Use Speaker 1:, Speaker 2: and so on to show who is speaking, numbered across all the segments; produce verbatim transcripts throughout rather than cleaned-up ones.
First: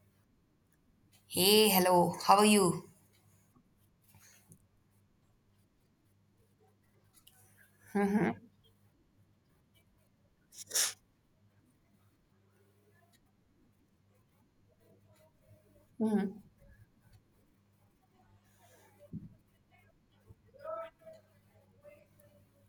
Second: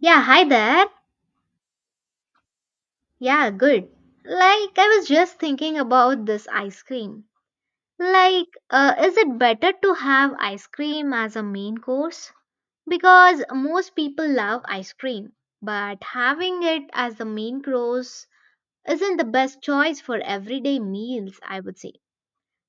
Speaker 1: Yeah, hi there.
Speaker 2: Hey, hello. How are you?
Speaker 1: Yeah, good. Like, I was just thinking about this ice cream.
Speaker 2: Mhm,
Speaker 1: Like, uh, is it better to have ice cream as a main course? Because most people love ice cream, but
Speaker 2: mhm.
Speaker 1: having it as the main course isn't the best choice for everyday meals, I would say.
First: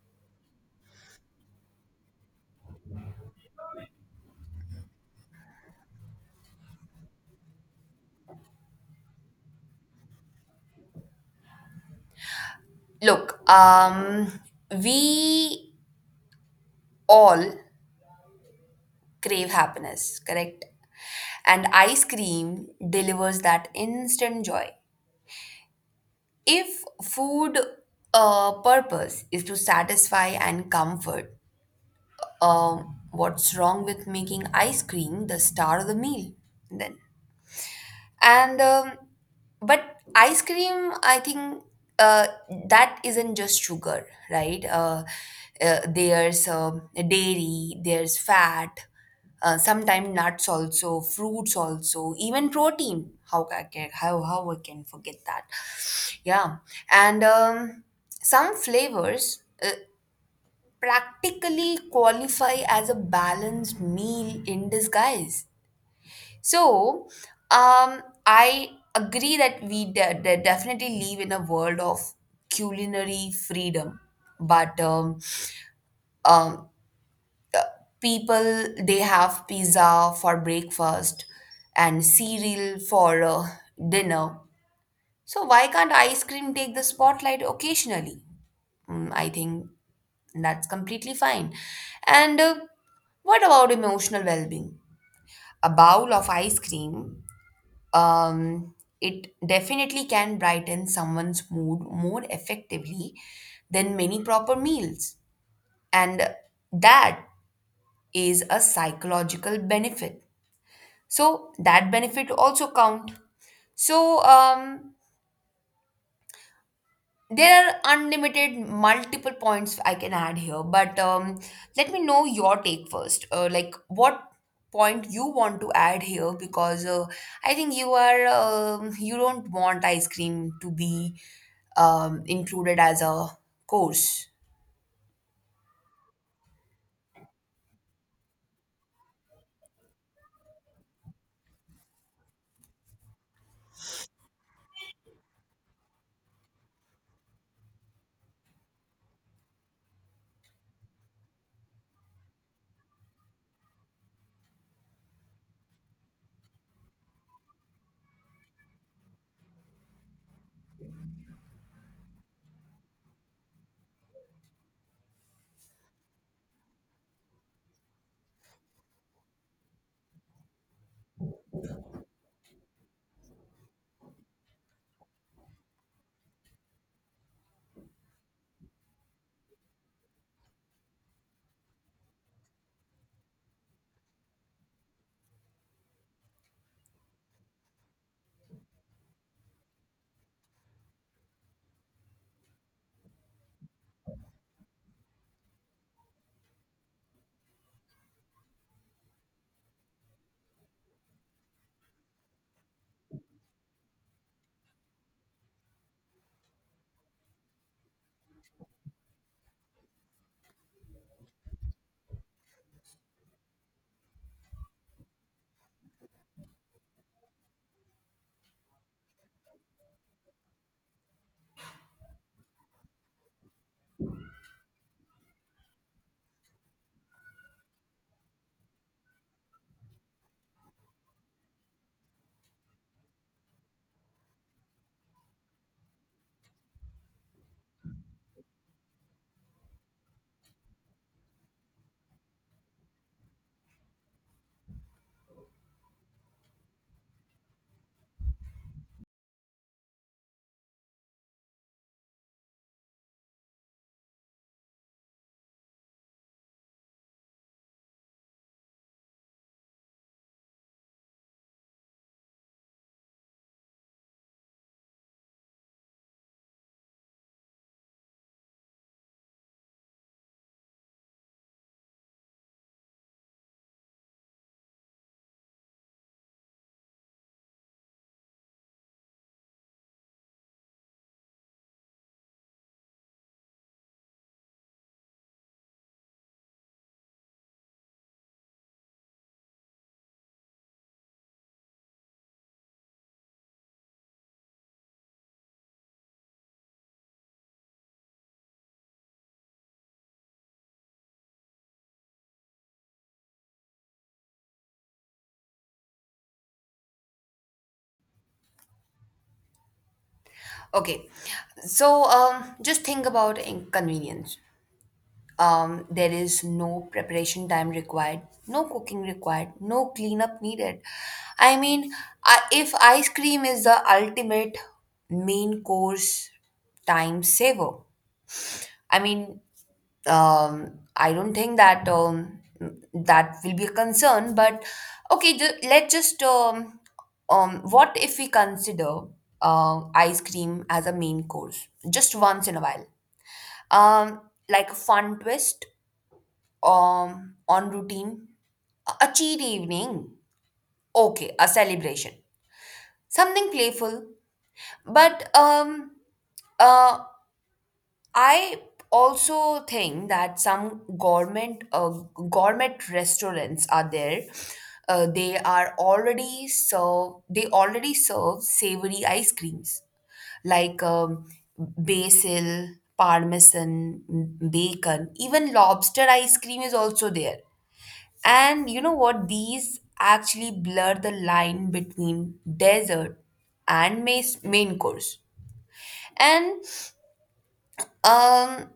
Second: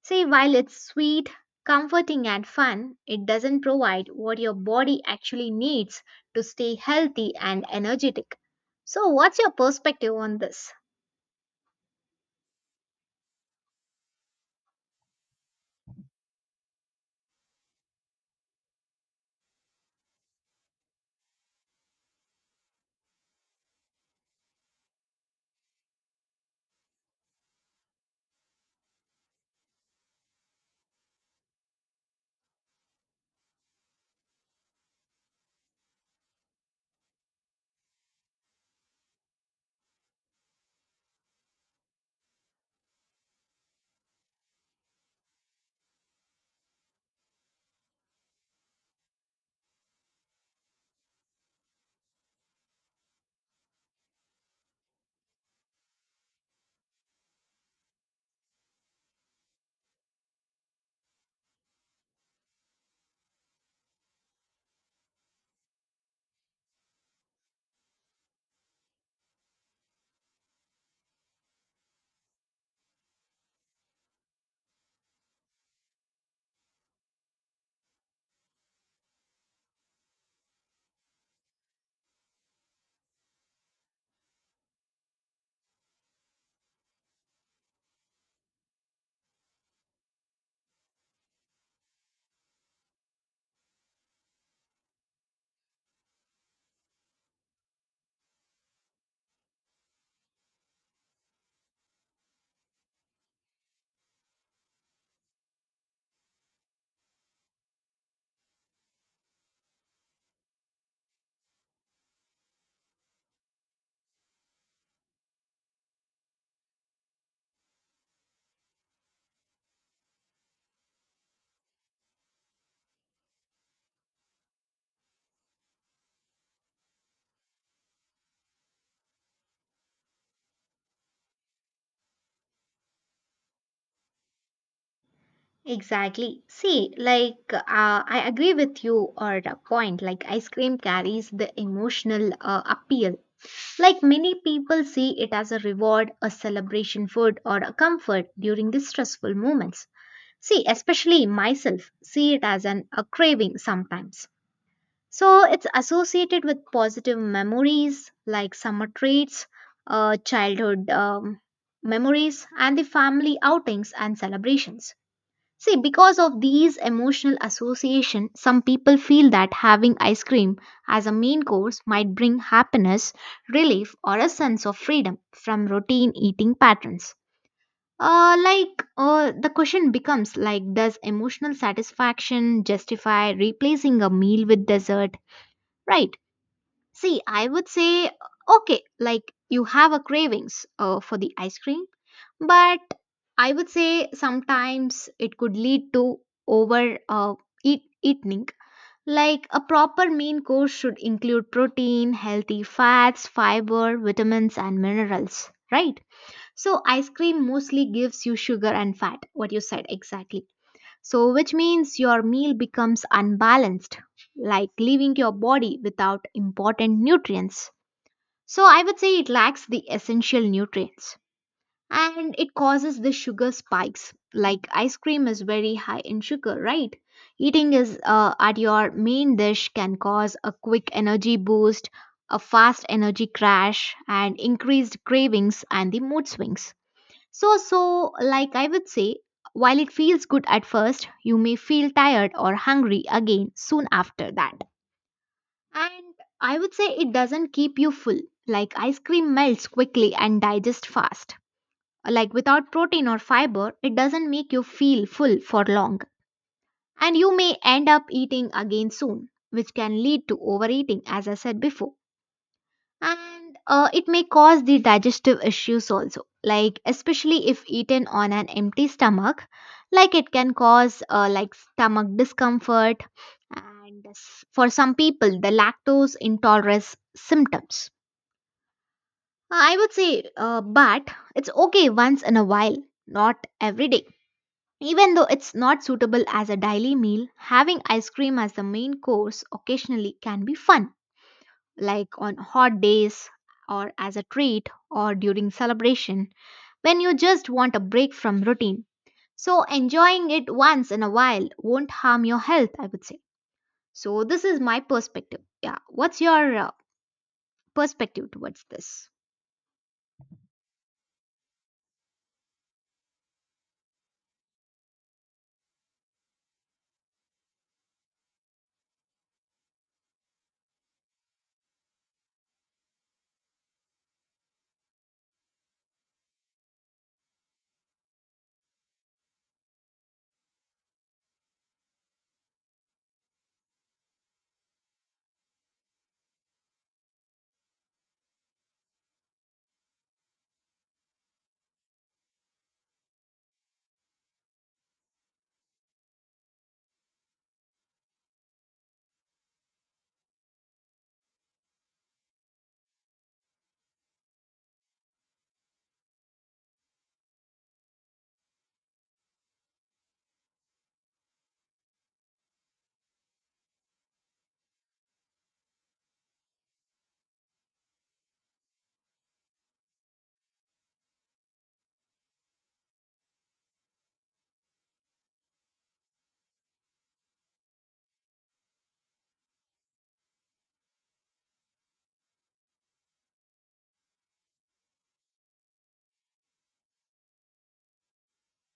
Speaker 1: See, while it's sweet, comforting, and fun, it doesn't provide what your body actually needs to stay healthy and energetic. So, what's your perspective on this?
Speaker 2: Look, um, we all crave happiness, correct? And ice cream delivers that instant joy. If food uh, purpose is to satisfy and comfort, um, what's wrong with making ice cream the star of the meal? Then and um, but ice cream, I think, uh, that isn't just sugar, right? Uh, uh, there's um dairy, there's fat, uh, sometimes nuts, also fruits, also even protein. How I can how how I can forget that? Yeah, and um, some flavors uh, practically qualify as a balanced meal in disguise. So, um, I agree that we de- de- definitely live in a world of culinary freedom, but um, um, people they have pizza for breakfast and cereal for uh, dinner. So why can't ice cream take the spotlight occasionally? Mm, I think that's completely fine. And uh, what about emotional well-being? A bowl of ice cream, um, it definitely can brighten someone's mood more effectively than many proper meals. And that is a psychological benefit. So that benefit also count. So, um, there are unlimited multiple points I can add here, but um, let me know your take first. Uh, like, what point you want to add here, because uh, I think you are um you don't want ice cream to be um, included as a course.
Speaker 1: Exactly. See, like, uh, I agree with you or a point. Like, ice cream carries the emotional uh, appeal. Like, many people see it as a reward, a celebration food, or a comfort during the stressful moments. See, especially myself, see it as an a craving sometimes. So, it's associated with positive memories like summer treats, uh, childhood um, memories, and the family outings and celebrations. See, because of these emotional association, some people feel that having ice cream as a main course might bring happiness, relief, or a sense of freedom from routine eating patterns. Uh, like uh, the question becomes like does emotional satisfaction justify replacing a meal with dessert, right? See, I would say, okay, like you have a cravings uh, for the ice cream, but I would say sometimes it could lead to over uh, eat, eating. Like a proper main course should include protein, healthy fats, fiber, vitamins, and minerals, right? So, ice cream mostly gives you sugar and fat, what you said exactly. So, which means your meal becomes unbalanced, like leaving your body without important nutrients. So I would say it lacks the essential nutrients and it causes the sugar spikes. Like ice cream is very high in sugar, right? Eating is uh, at your main dish can cause a quick energy boost, a fast energy crash, and increased cravings and the mood swings. So, so like I would say, while it feels good at first, you may feel tired or hungry again soon after that. And I would say it doesn't keep you full. Like ice cream melts quickly and digests fast. Like without protein or fiber, it doesn't make you feel full for long. And you may end up eating again soon, which can lead to overeating, as I said before, and uh, it may cause the digestive issues also, like especially if eaten on an empty stomach, like it can cause uh, like stomach discomfort and s- for some people the lactose intolerance symptoms. I would say uh, but it's okay once in a while, not every day. Even though it's not suitable as a daily meal, having ice cream as the main course occasionally can be fun, like on hot days or as a treat or during celebration, when you just want a break from routine. So enjoying it once in a while won't harm your health, I would say. So this is my perspective. Yeah, what's your uh, perspective towards this?
Speaker 2: Okay, so um, just think about inconvenience. Um, there is no preparation time required, no cooking required, no cleanup needed. I mean, I, if ice cream is the ultimate main course time saver, I mean, um, I don't think that um, that will be a concern. But okay, ju- let's just, um, um, what if we consider uh, ice cream as a main course just once in a while, um, like a fun twist um on routine, a cheat evening, okay, a celebration, something playful, but um uh I also think that some government uh, gourmet restaurants are there. Uh, they are already serve they already serve savory ice creams, like um, basil, parmesan, bacon, even lobster ice cream is also there. And you know what? These actually blur the line between dessert and main, main course. And um,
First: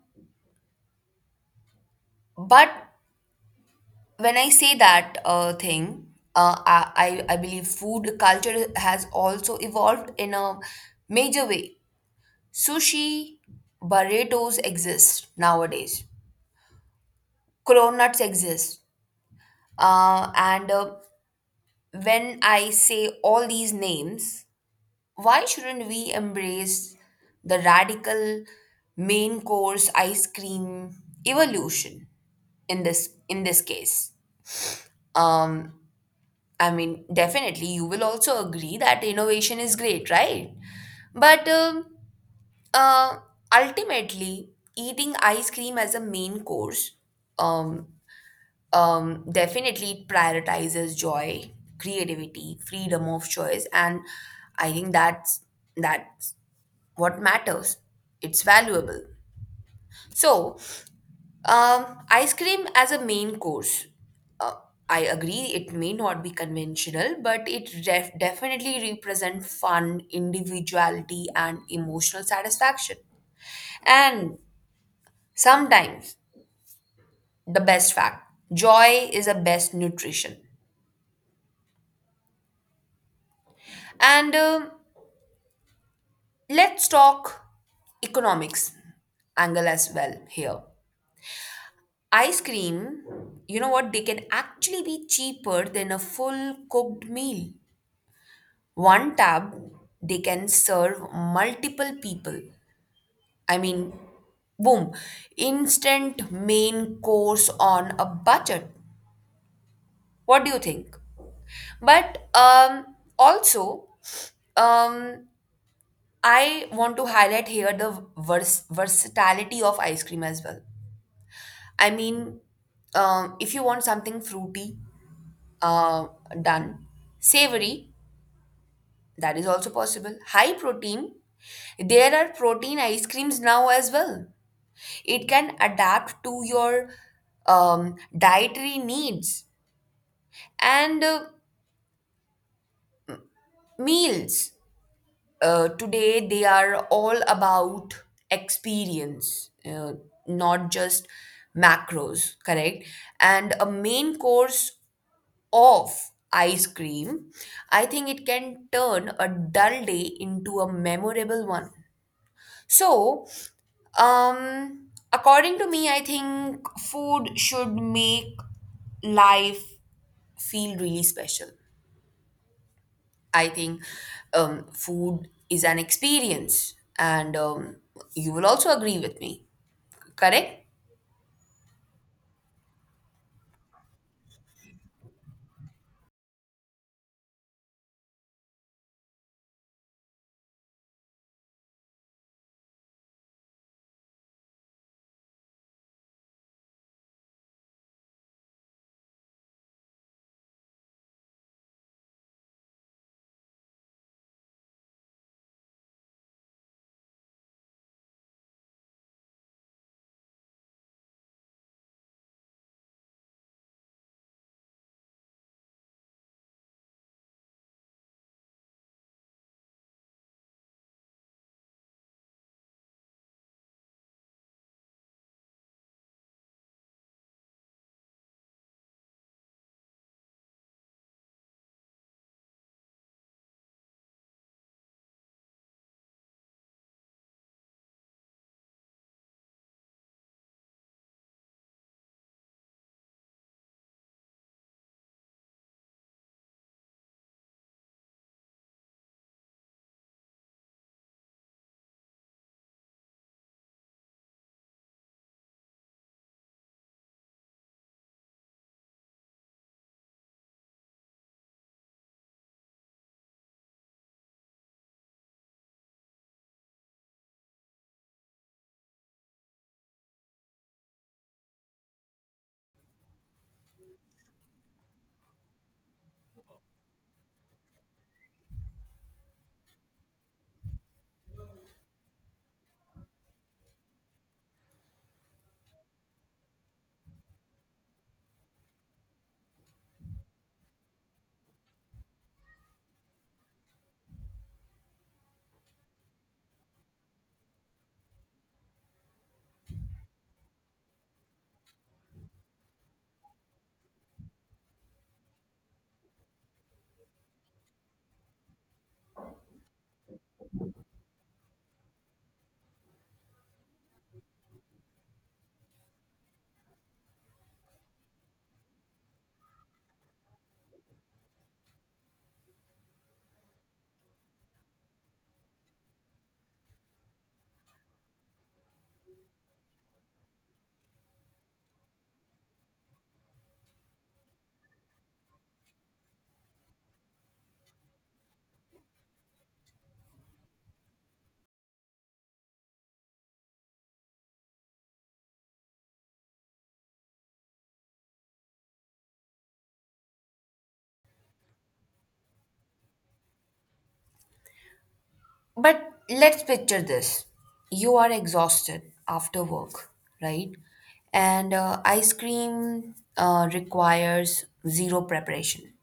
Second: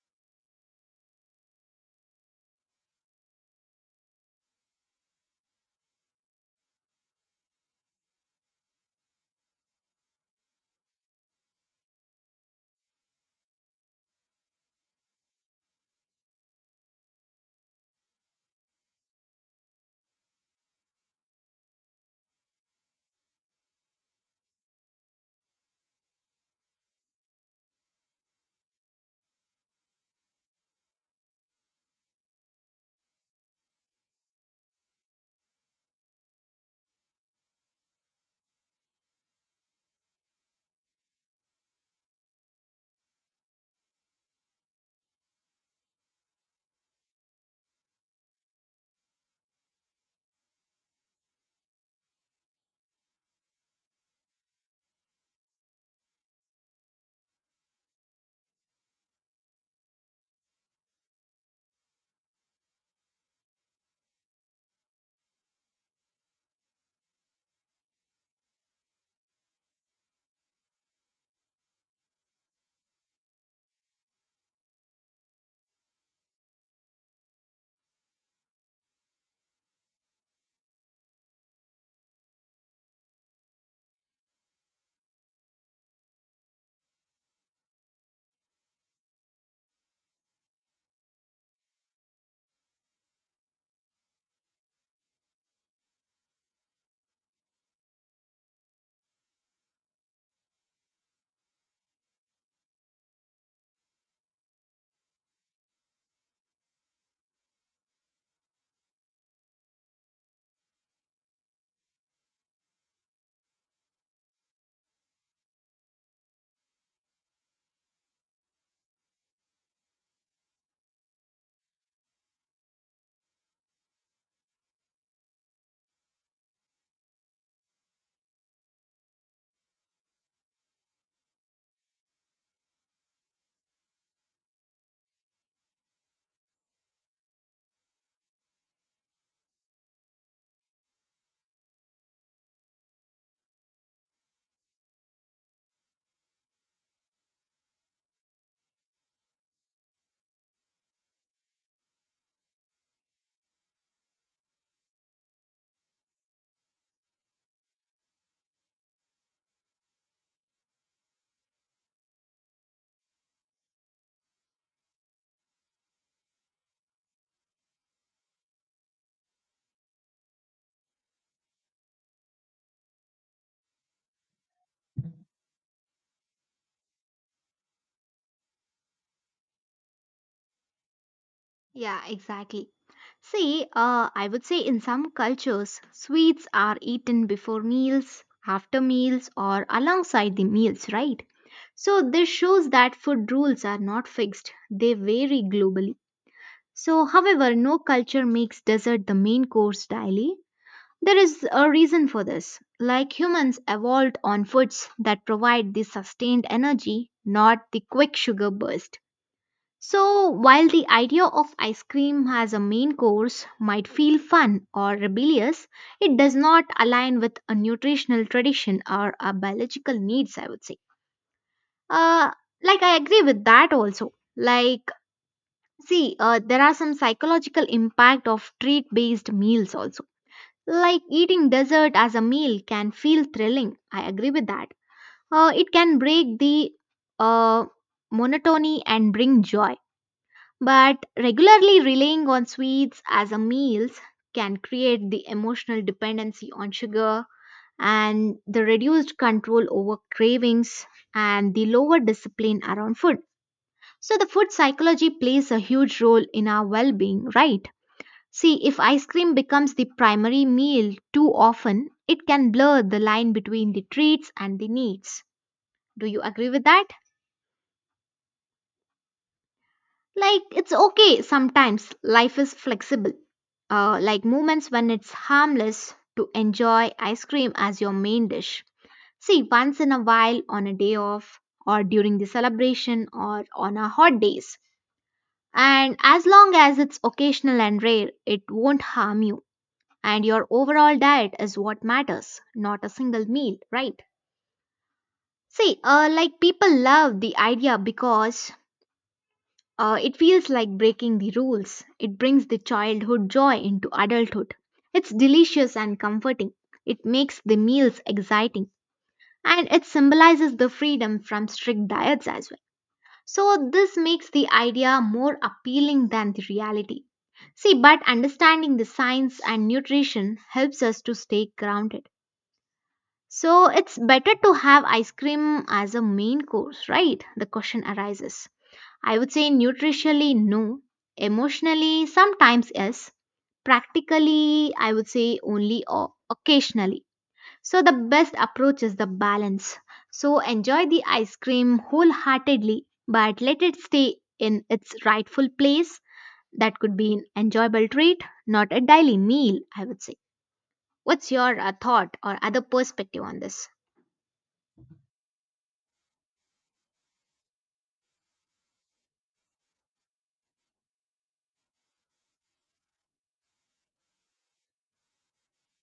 Speaker 2: but when I say that uh, thing, uh, I, I I believe food culture has also evolved in a major way. Sushi, burritos exist nowadays. Cronuts exist. Uh, and uh, when I say all these names, why shouldn't we embrace the radical main course ice cream evolution in this in this case? Um, I mean, definitely, you will also agree that innovation is great, right? But um, uh, ultimately, eating ice cream as a main course, um, um, definitely it prioritizes joy, creativity, freedom of choice, and I think that's that what matters. It's valuable. So, um, ice cream as a main course. Uh, I agree it may not be conventional, but it def- definitely represent fun, individuality, and emotional satisfaction. And sometimes the best fact joy is the best nutrition. And um let's talk economics angle as well here. Ice cream, you know what, they can actually be cheaper than a full cooked meal. One tub, they can serve multiple people. I mean, boom, instant main course on a budget. What do you think? But um, also, um, I want to highlight here the vers- versatility of ice cream as well. I mean, um, if you want something fruity, uh, done. Savory, that is also possible. High protein, there are protein ice creams now as well. It can adapt to your um, dietary needs and uh, meals. Uh, today, they are all about experience, uh, not just macros, correct? And a main course of ice cream, I think it can turn a dull day into a memorable one. So, um, according to me, I think food should make life feel really special. I think, um, food is an experience, and um, you will also agree with me, correct?
Speaker 1: Yeah, exactly. See, uh, I would say in some cultures, sweets are eaten before meals, after meals, or alongside the meals, right? So this shows that food rules are not fixed, they vary globally. So, however, no culture makes dessert the main course daily. There is a reason for this. Like humans evolved on foods that provide the sustained energy, not the quick sugar burst. So, while the idea of ice cream as a main course might feel fun or rebellious, it does not align with a nutritional tradition or our biological needs, I would say. Uh, like, I agree with that also. Like, see, uh, there are some psychological impact of treat-based meals also. Like eating dessert as a meal can feel thrilling. I agree with that. Uh, it can break the uh, monotony and bring joy. But regularly relying on sweets as a meals can create the emotional dependency on sugar and the reduced control over cravings and the lower discipline around food. So the food psychology plays a huge role in our well-being, right? See, if ice cream becomes the primary meal too often, it can blur the line between the treats and the needs. Do you agree with that? Like, it's okay sometimes, life is flexible. Uh, like moments when it's harmless to enjoy ice cream as your main dish. See, once in a while on a day off, or during the celebration, or on a hot days. And as long as it's occasional and rare, it won't harm you. And your overall diet is what matters, not a single meal, right? See, uh, like people love the idea because uh, it feels like breaking the rules. It brings the childhood joy into adulthood. It's delicious and comforting. It makes the meals exciting. And it symbolizes the freedom from strict diets as well. So, this makes the idea more appealing than the reality. See, but understanding the science and nutrition helps us to stay grounded. So it's better to have ice cream as a main course, right? The question arises. I would say nutritionally, no. Emotionally, sometimes yes. Practically, I would say only o- occasionally. So the best approach is the balance. So enjoy the ice cream wholeheartedly, but let it stay in its rightful place. That could be an enjoyable treat, not a daily meal, I would say. What's your uh, thought or other perspective on this?
Speaker 2: But let's picture this. You are exhausted after work, right? And uh, ice cream uh, requires zero preparation.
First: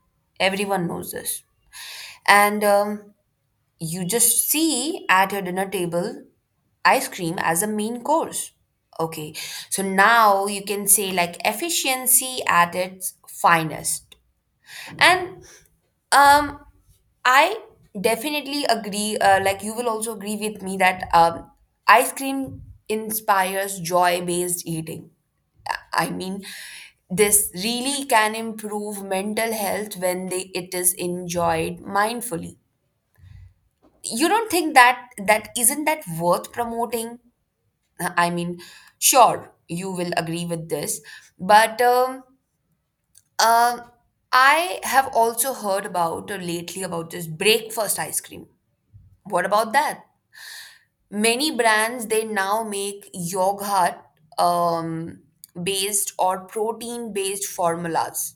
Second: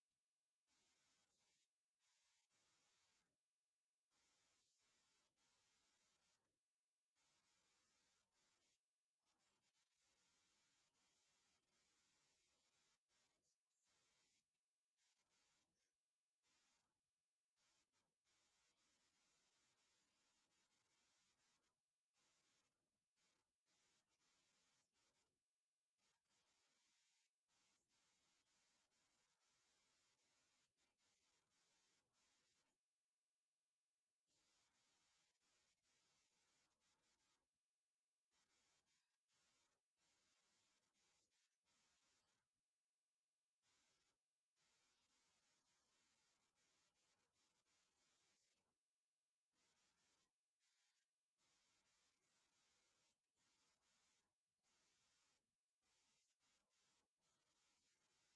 Speaker 2: Everyone knows this. And um, you just see at your dinner table ice cream as a main course. Okay, so now you can say like efficiency at its finest. And um, I definitely agree. Uh, like, you will also agree with me that um, ice cream inspires joy-based eating. I mean, this really can improve mental health when they, it is enjoyed mindfully. You don't think that that isn't that worth promoting? Uh, I mean, sure, you will agree with this, but um, um I have also heard about uh, lately about this breakfast ice cream. What about that? Many brands they now make yogurt um, based or protein based formulas.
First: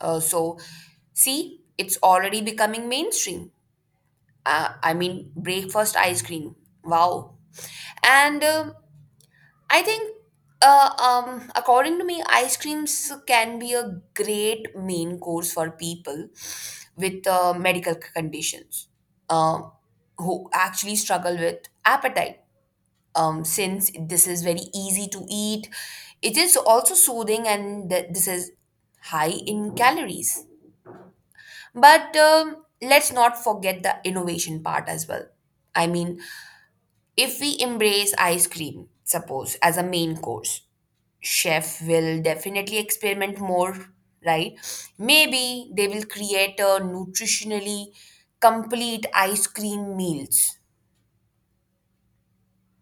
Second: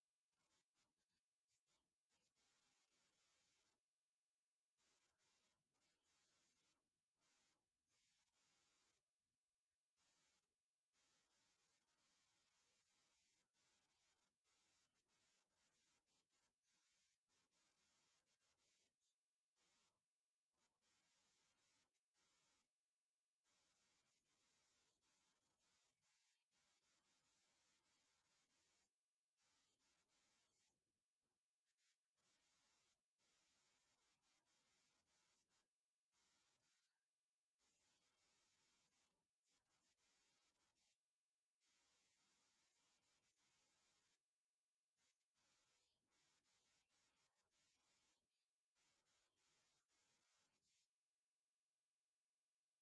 Speaker 2: Uh, so, see, it's already becoming mainstream. Uh, I mean, breakfast ice cream. Wow. And uh, I think, uh, um, according to me, ice creams can be a great main course for people with uh, medical c- conditions, um, who actually struggle with appetite. Um, since this is very easy to eat, it is also soothing, and th- this is high in calories. But um, let's not forget the innovation part as well. I mean, if we embrace ice cream, suppose, as a main course, chef will definitely experiment more, right? Maybe they will create a nutritionally complete ice cream meals.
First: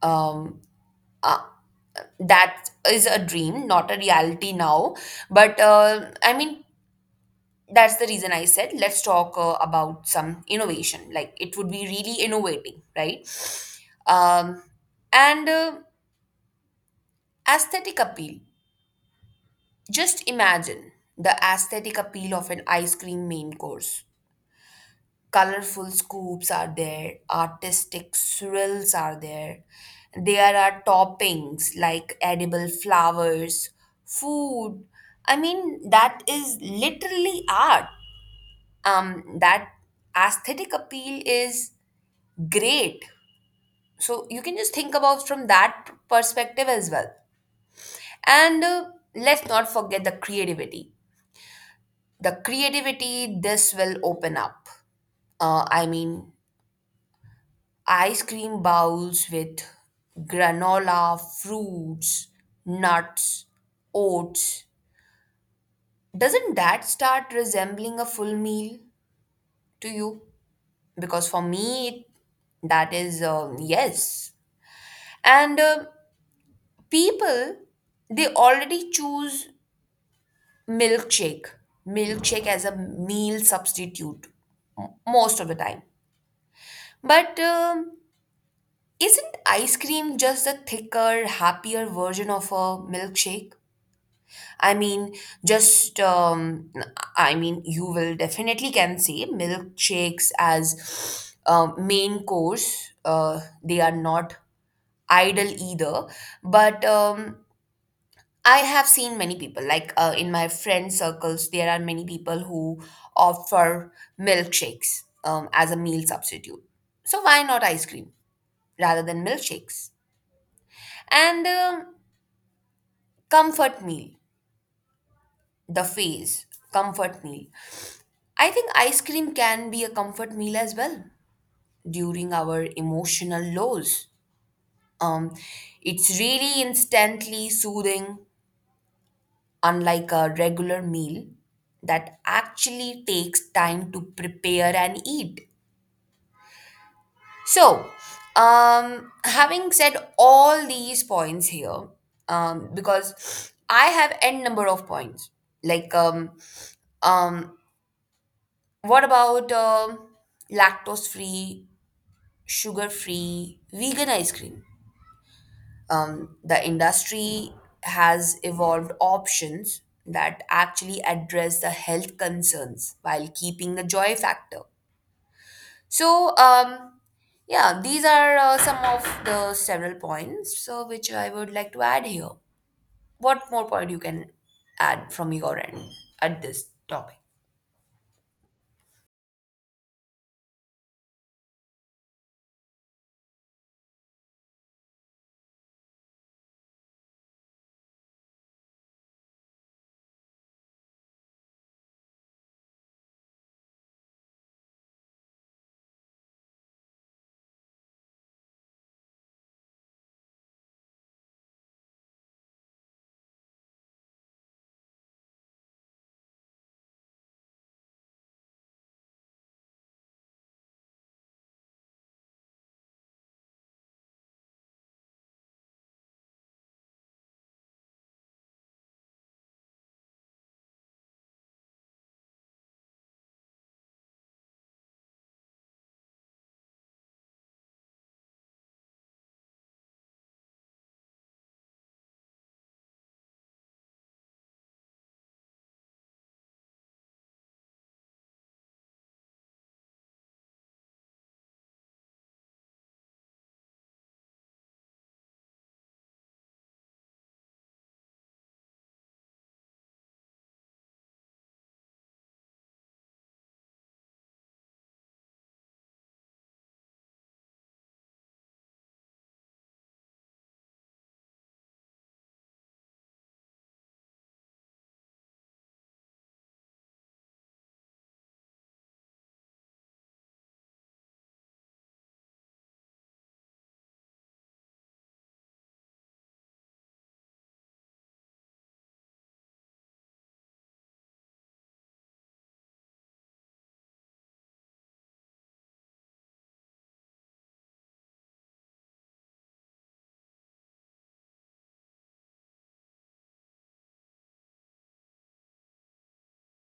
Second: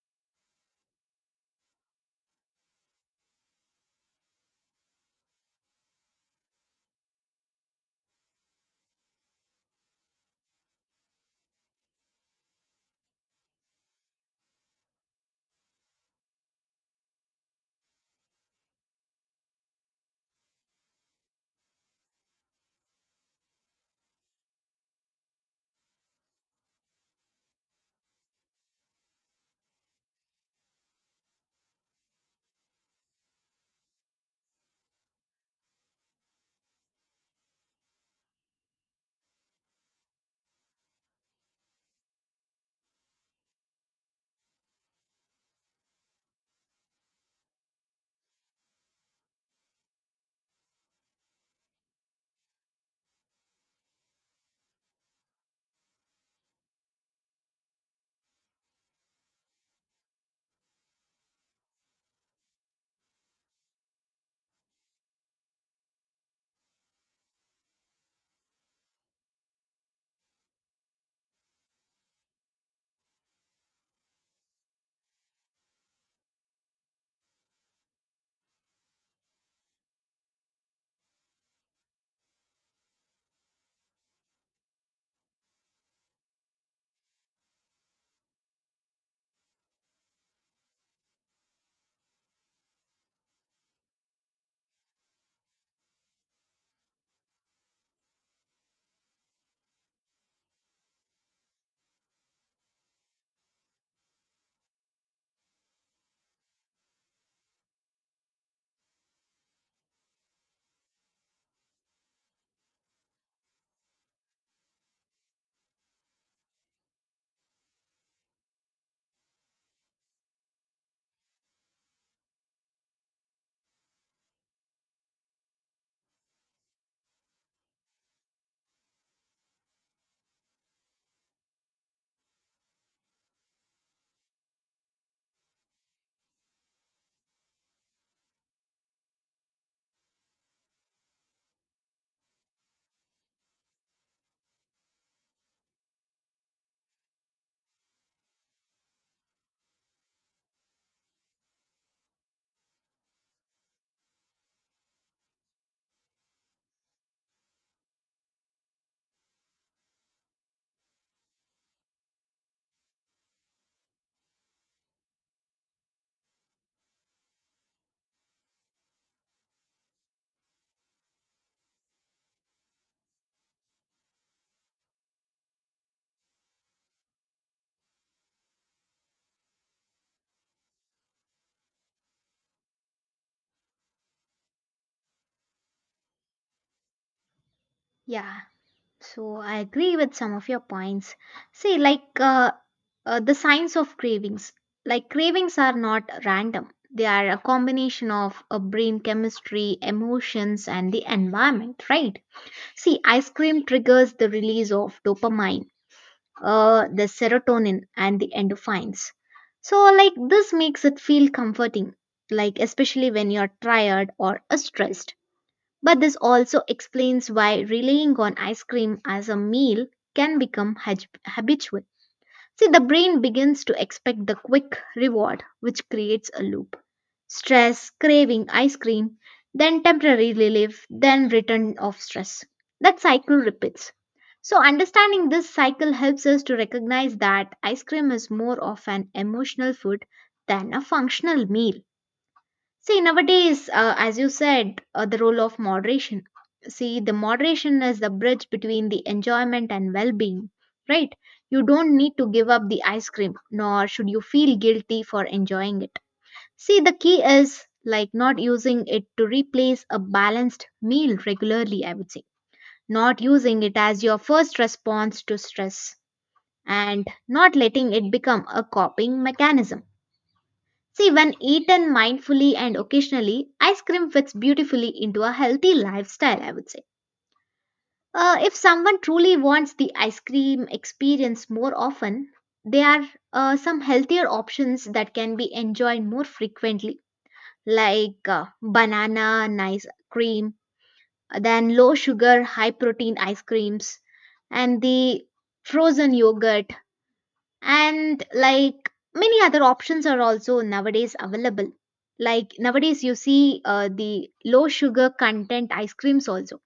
Speaker 2: um uh, that is a dream, not a reality now, but uh, I mean, that's the reason i said let's talk uh, about some innovation. Like, it would be really innovating, right? um and uh, aesthetic appeal. Just imagine the aesthetic appeal of an ice cream main course. Colorful scoops are there, artistic swirls are there. There are toppings like edible flowers, food. I mean, that is literally art. Um, that aesthetic appeal is great. So you can just think about from that perspective as well. And uh, let's not forget the creativity. The creativity this will open up. Uh, I mean, ice cream bowls with granola, fruits, nuts, oats. Doesn't that start resembling a full meal to you? Because for me, that is, um, yes. And uh, people, they already choose milkshake, milkshake as a meal substitute, m- most of the time. But um, isn't ice cream just a thicker, happier version of a milkshake? I mean, just, um, I mean, you will definitely can say milkshakes as uh, main course. Uh, they are not idle either. But um, I have seen many people, like uh, in my friend circles, there are many people who offer milkshakes um, as a meal substitute. So why not ice cream rather than milkshakes? And um comfort meal, the phase, comfort meal. I think ice cream can be a comfort meal as well during our emotional lows. Um, it's really instantly soothing, unlike a regular meal that actually takes time to prepare and eat. So, um, having said all these points here, um, because I have n number of points, like, um, um, what about um lactose free, sugar free, vegan ice cream. Um, the industry has evolved options that actually address the health concerns while keeping the joy factor. So, um, yeah, these are uh, some of the several points uh, which I would like to add here. What more point you can add from your end at this topic?
Speaker 1: Yeah. So I agree with some of your points. See, like uh, uh, the signs of cravings. Like cravings are not random. They are a combination of uh, brain chemistry, emotions, and the environment, right? See, ice cream triggers the release of dopamine, uh, the serotonin, and the endorphins. So, like this makes it feel comforting, like especially when you're tired or uh, stressed. But this also explains why relying on ice cream as a meal can become hab- habitual. See, the brain begins to expect the quick reward, which creates a loop. Stress, craving ice cream, then temporary relief, then return of stress. That cycle repeats. So, understanding this cycle helps us to recognize that ice cream is more of an emotional food than a functional meal. See, nowadays, uh, as you said, uh, the role of moderation. See, the moderation is the bridge between the enjoyment and well being, right? You don't need to give up the ice cream, nor should you feel guilty for enjoying it. See, the key is like not using it to replace a balanced meal regularly, I would say. Not using it as your first response to stress and not letting it become a coping mechanism. See, when eaten mindfully and occasionally, ice cream fits beautifully into a healthy lifestyle, I would say. Uh, if someone truly wants the ice cream experience more often, there are uh, some healthier options that can be enjoyed more frequently, like uh, banana and ice cream, then low sugar, high protein ice creams, and the frozen yogurt, and like many other options are also nowadays available. Like nowadays you see uh, the low sugar content ice creams also.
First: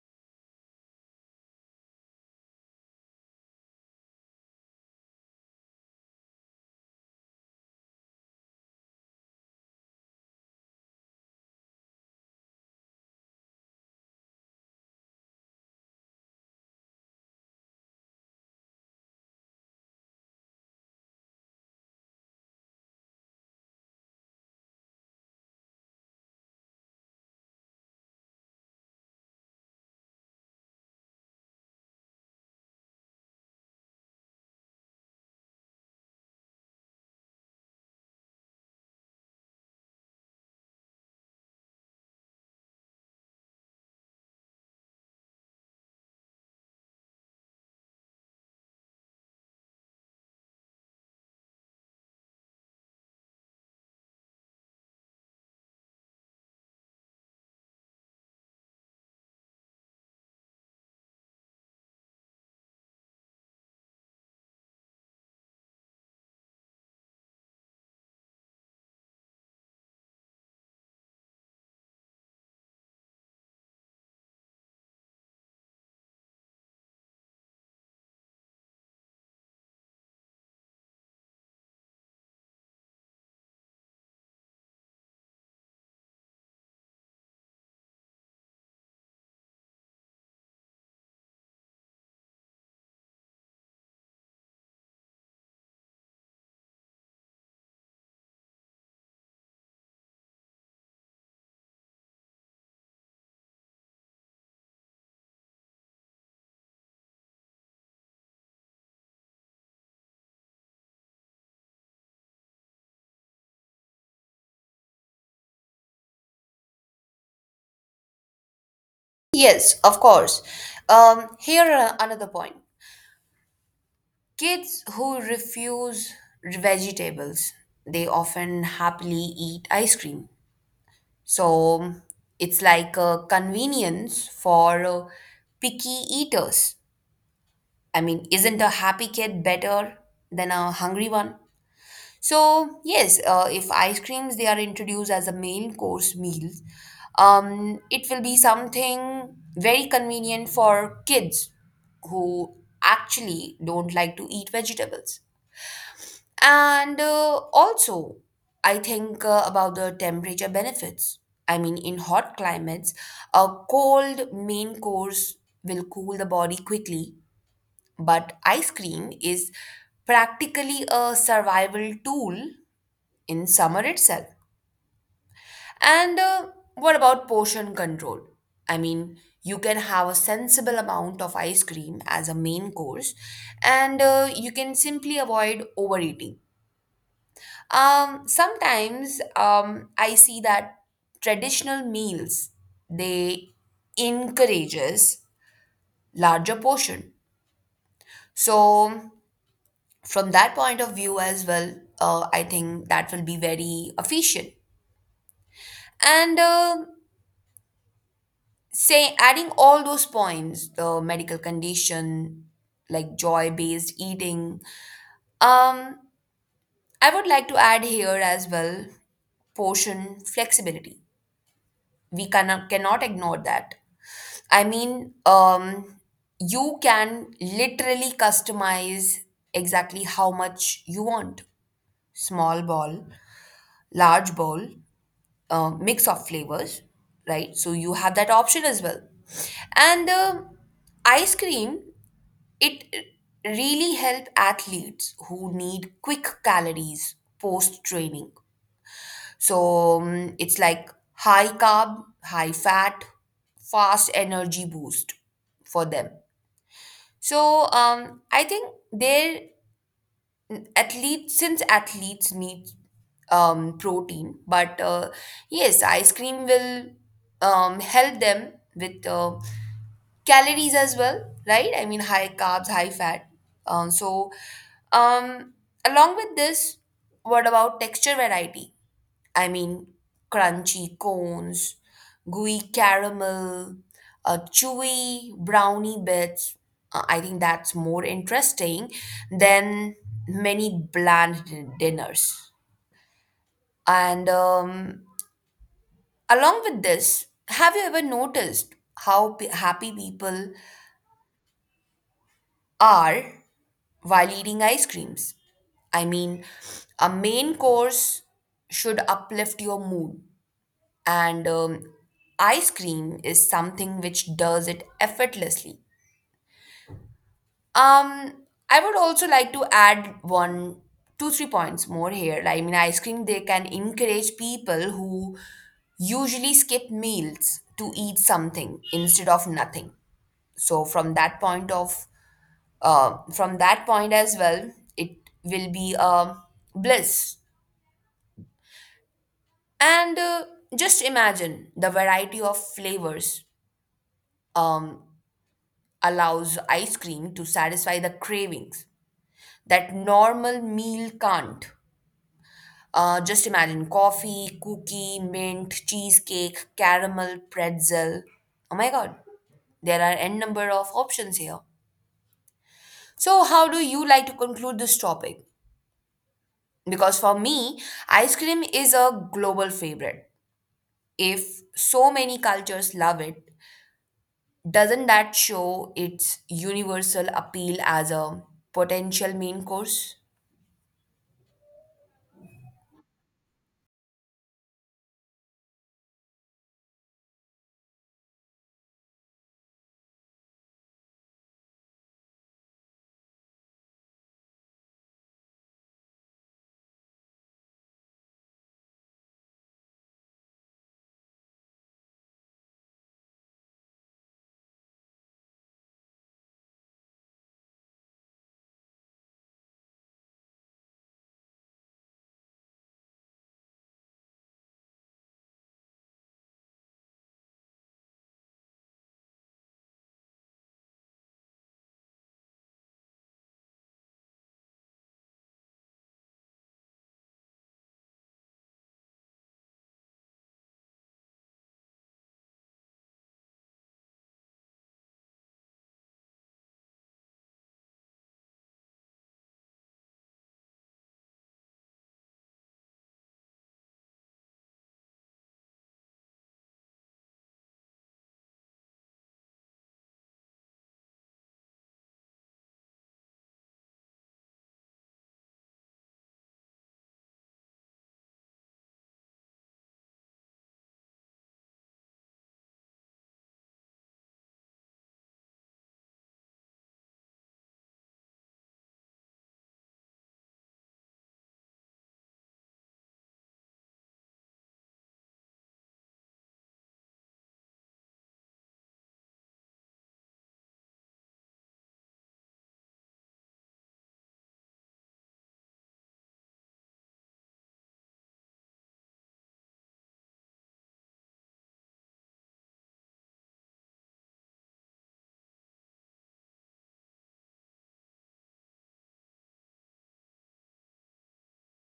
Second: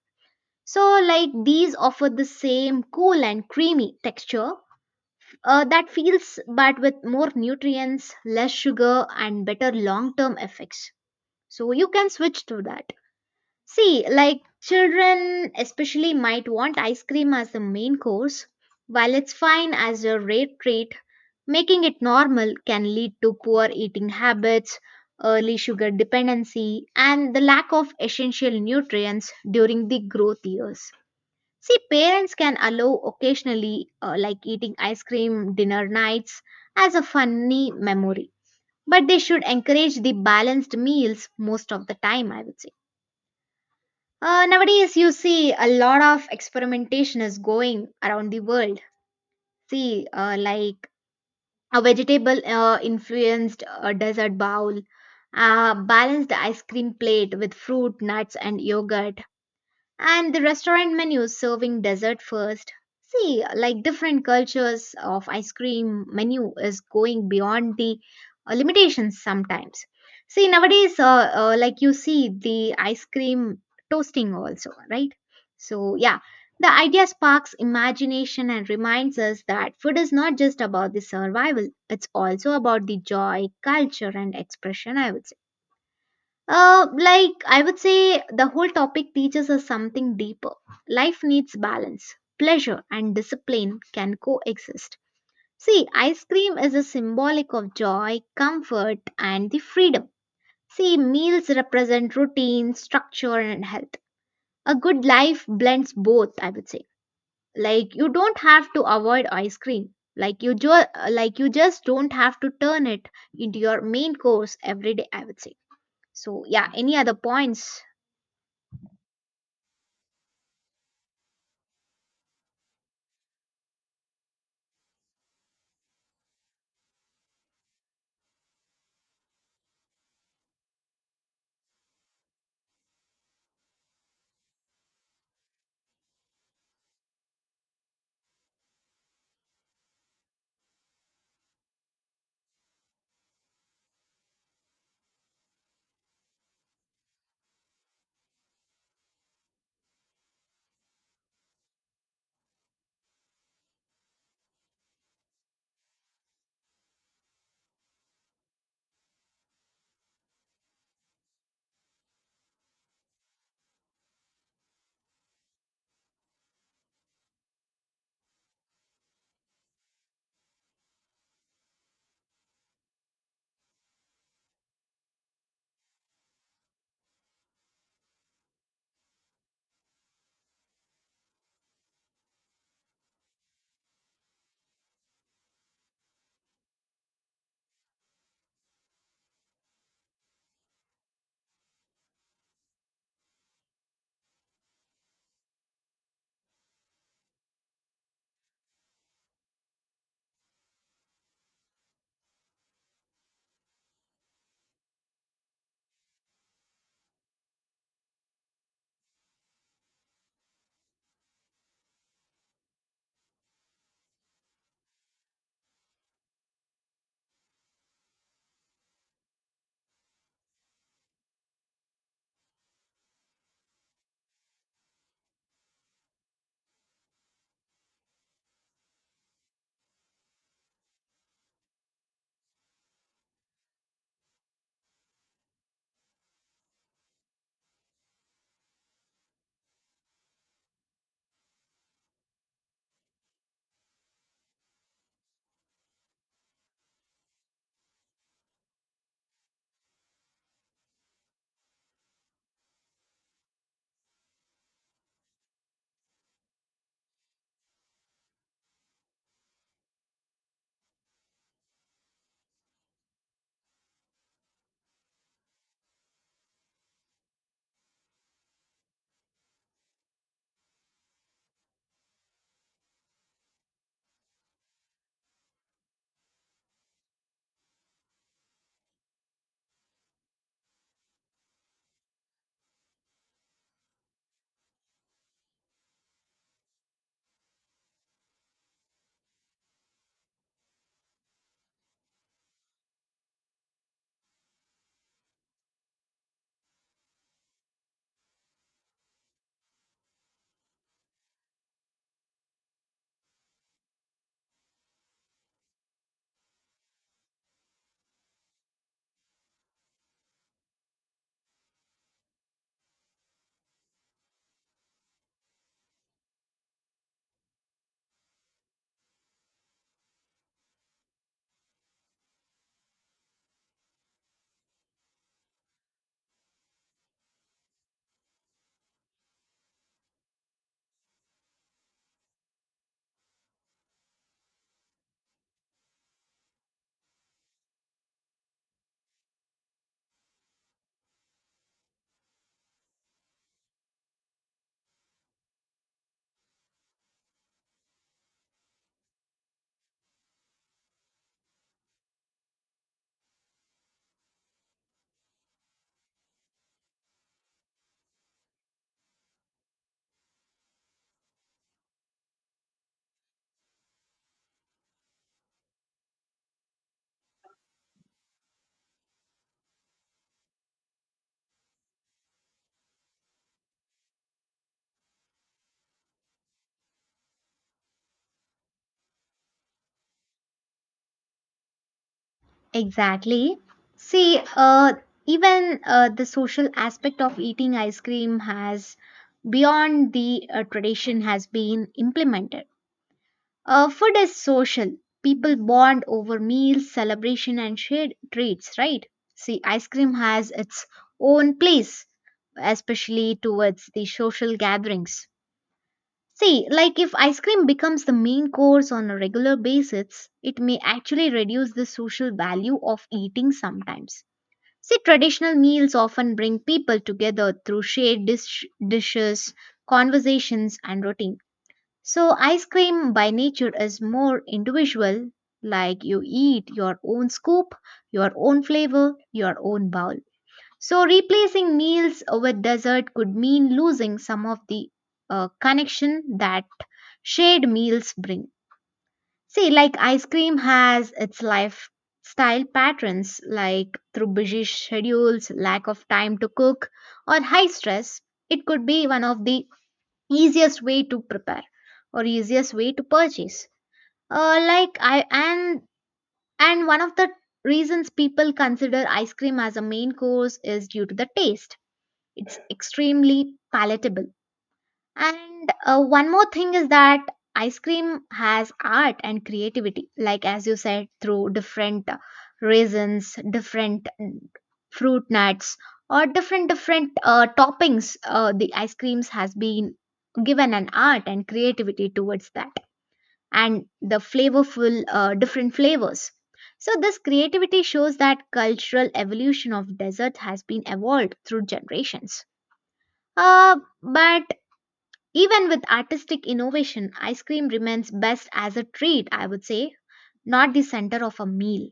Speaker 1: So like these offer the same cool and creamy texture uh, that feels, but with more nutrients, less sugar, and better long term effects. So you can switch to that. See, like children especially might want ice cream as the main course. While it's fine as a rare treat, making it normal can lead to poor eating habits, early sugar dependency, and the lack of essential nutrients during the growth years. See, parents can allow occasionally, uh, like eating ice cream dinner nights, as a funny memory. But they should encourage the balanced meals most of the time, I would say. Uh, nowadays, you see a lot of experimentation is going around the world. See, uh, like a vegetable uh, influenced uh, desert bowl, a balanced ice cream plate with fruit, nuts, and yogurt, and the restaurant menus serving dessert first. See, like different cultures of ice cream menu is going beyond the uh, limitations sometimes. See, nowadays, uh, uh, like you see the ice cream toasting also, right? So, yeah, the idea sparks imagination and reminds us that food is not just about the survival, it's also about the joy, culture, and expression, I would say. Uh, like, I would say the whole topic teaches us something deeper. Life needs balance. Pleasure and discipline can coexist. See, ice cream is a symbolic of joy, comfort, and the freedom. See, meals represent routine, structure, and health. A good life blends both, I would say. Like, you don't have to avoid ice cream. Like you, jo- like you just don't have to turn it into your main course every day, I would say. So, yeah, any other points?
Speaker 2: Yes, of course. Um, here, uh, another point. Kids who refuse vegetables, they often happily eat ice cream. So it's like a convenience for uh, picky eaters. I mean, isn't a happy kid better than a hungry one? So yes, uh, if ice creams they are introduced as a main course meal, um, it will be something very convenient for kids who actually don't like to eat vegetables. And uh, also, I think uh, about the temperature benefits. I mean, in hot climates, a cold main course will cool the body quickly, but ice cream is practically a survival tool in summer itself. And uh, what about portion control? I mean, you can have a sensible amount of ice cream as a main course, and uh, you can simply avoid overeating. Um, sometimes um, I see that traditional meals they encourages larger portion. So from that point of view as well, uh, I think that will be very efficient. And uh, say adding all those points, the medical condition, like joy-based eating. Um, I would like to add here as well, portion flexibility. We cannot cannot ignore that. I mean, um, you can literally customize exactly how much you want. Small bowl, large bowl, uh, mix of flavors, right? So you have that option as well. And the ice cream, it really help athletes who need quick calories post training. So, um, it's like high carb, high fat, fast energy boost for them. So, um, I think they're athletes, since athletes need um, protein, but uh, yes, ice cream will um, help them with uh, calories as well, right? I mean, high carbs, high fat. Um, so, um, along with this, what about texture variety? I mean, crunchy cones, gooey caramel, uh, chewy brownie bits. Uh, I think that's more interesting than many bland din- dinners. And um, along with this, have you ever noticed how p- happy people are while eating ice creams? I mean, a main course should uplift your mood, and um, ice cream is something which does it effortlessly. Um, I would also like to add one, two, three points more here. I mean, ice cream they can encourage people who usually skip meals to eat something instead of nothing. So from that point of, uh, from that point as well, it will be a bliss. And uh, just imagine the variety of flavors. Um, Allows ice cream to satisfy the cravings that normal meal can't. Uh, just imagine coffee, cookie, mint, cheesecake, caramel, pretzel. Oh my god, there are n number of options here. So, how do you like to conclude this topic? Because for me, ice cream is a global favorite. If so many cultures love it, doesn't that show its universal appeal as a potential main course?
Speaker 1: Exactly. See, uh, even uh, the social aspect of eating ice cream has, beyond the uh, tradition, has been implemented. Uh, food is social. People bond over meals, celebration, and shared treats, right? See, ice cream has its own place, especially towards the social gatherings. See, like if ice cream becomes the main course on a regular basis, it may actually reduce the social value of eating sometimes. See, traditional meals often bring people together through shared dish- dishes, conversations, and routine. So, ice cream by nature is more individual, like you eat your own scoop, your own flavor, your own bowl. So, replacing meals with dessert could mean losing some of the uh, connection that shared meals bring. See, like ice cream has its lifestyle patterns, like through busy schedules, lack of time to cook, or high stress. It could be one of the easiest way to prepare or easiest way to purchase. Uh, like I and and one of the reasons people consider ice cream as a main course is due to the taste. It's extremely palatable. And uh, one more thing is that ice cream has art and creativity, like as you said, through different uh, raisins, different mm, fruit nuts, or different different uh, toppings. Uh, the ice creams has been given an art and creativity towards that, and the flavorful uh, different flavors. So this creativity shows that cultural evolution of dessert has been evolved through generations. Uh, but even with artistic innovation, ice cream remains best as a treat, I would say, not the center of a meal.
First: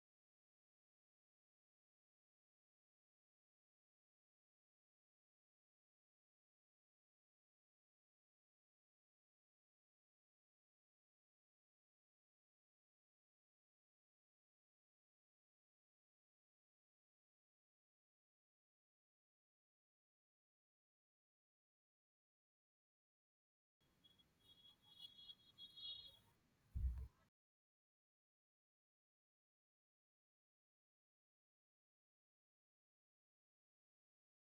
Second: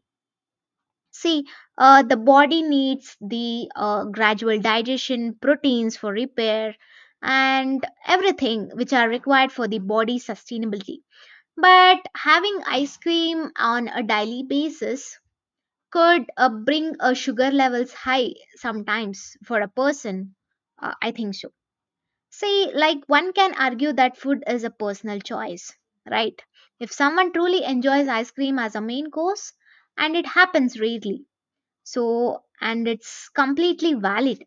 Speaker 1: See, uh, the body needs the uh, gradual digestion, proteins for repair, and everything which are required for the body sustainability. But having ice cream on a daily basis could uh, bring uh, sugar levels high sometimes for a person. Uh, I think so. See, like one can argue that food is a personal choice, right? If someone truly enjoys ice cream as a main course, and it happens rarely, so and it's completely valid.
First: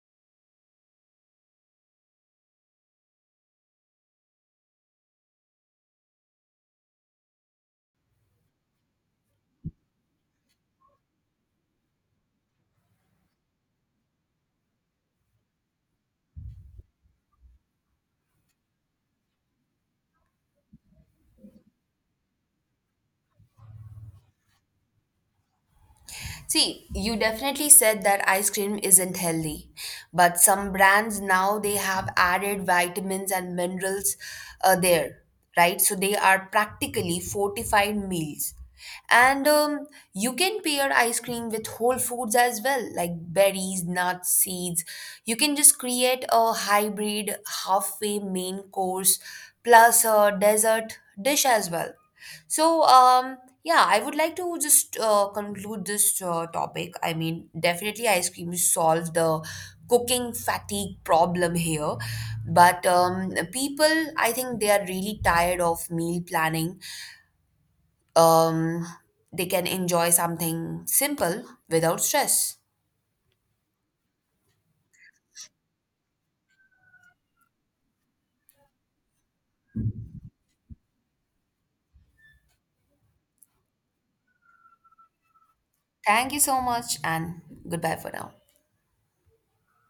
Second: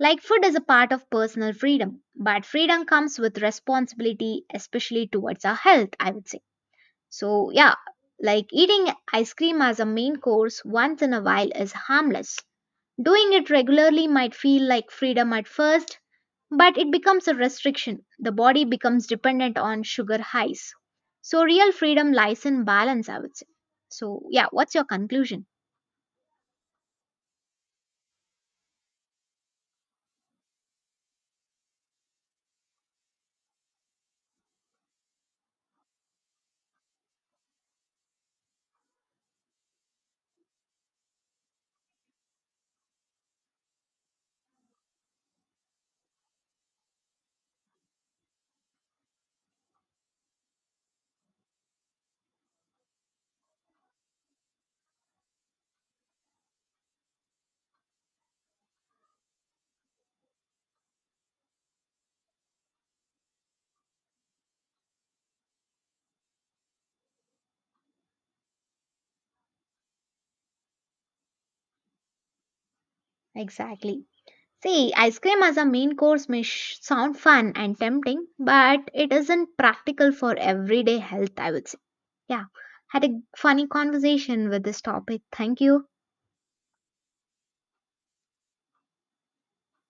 Speaker 1: Like food is a part of personal freedom, but freedom comes with responsibility, especially towards our health, I would say. So, yeah, like eating ice cream as a main course once in a while is harmless. Doing it regularly might feel like freedom at first, but it becomes a restriction. The body becomes dependent on sugar highs. So, real freedom lies in balance, I would say. So, yeah, what's your conclusion?
Speaker 2: See, you definitely said that ice cream isn't healthy, but some brands now they have added vitamins and minerals uh, there, right? So they are practically fortified meals. And um, you can pair ice cream with whole foods as well, like berries, nuts, seeds. You can just create a hybrid halfway main course plus a dessert dish as well. So, um, yeah, I would like to just uh, conclude this uh, topic. I mean, definitely ice cream solves the cooking fatigue problem here, but um, people, I think they are really tired of meal planning. Um, they can enjoy something simple without stress.
Speaker 1: Exactly. See, ice cream as a main course may sh- sound fun and tempting, but it isn't practical for everyday health, I would say. Yeah, had a funny conversation with this topic. Thank you.
Speaker 2: Thank you so much, and goodbye for now.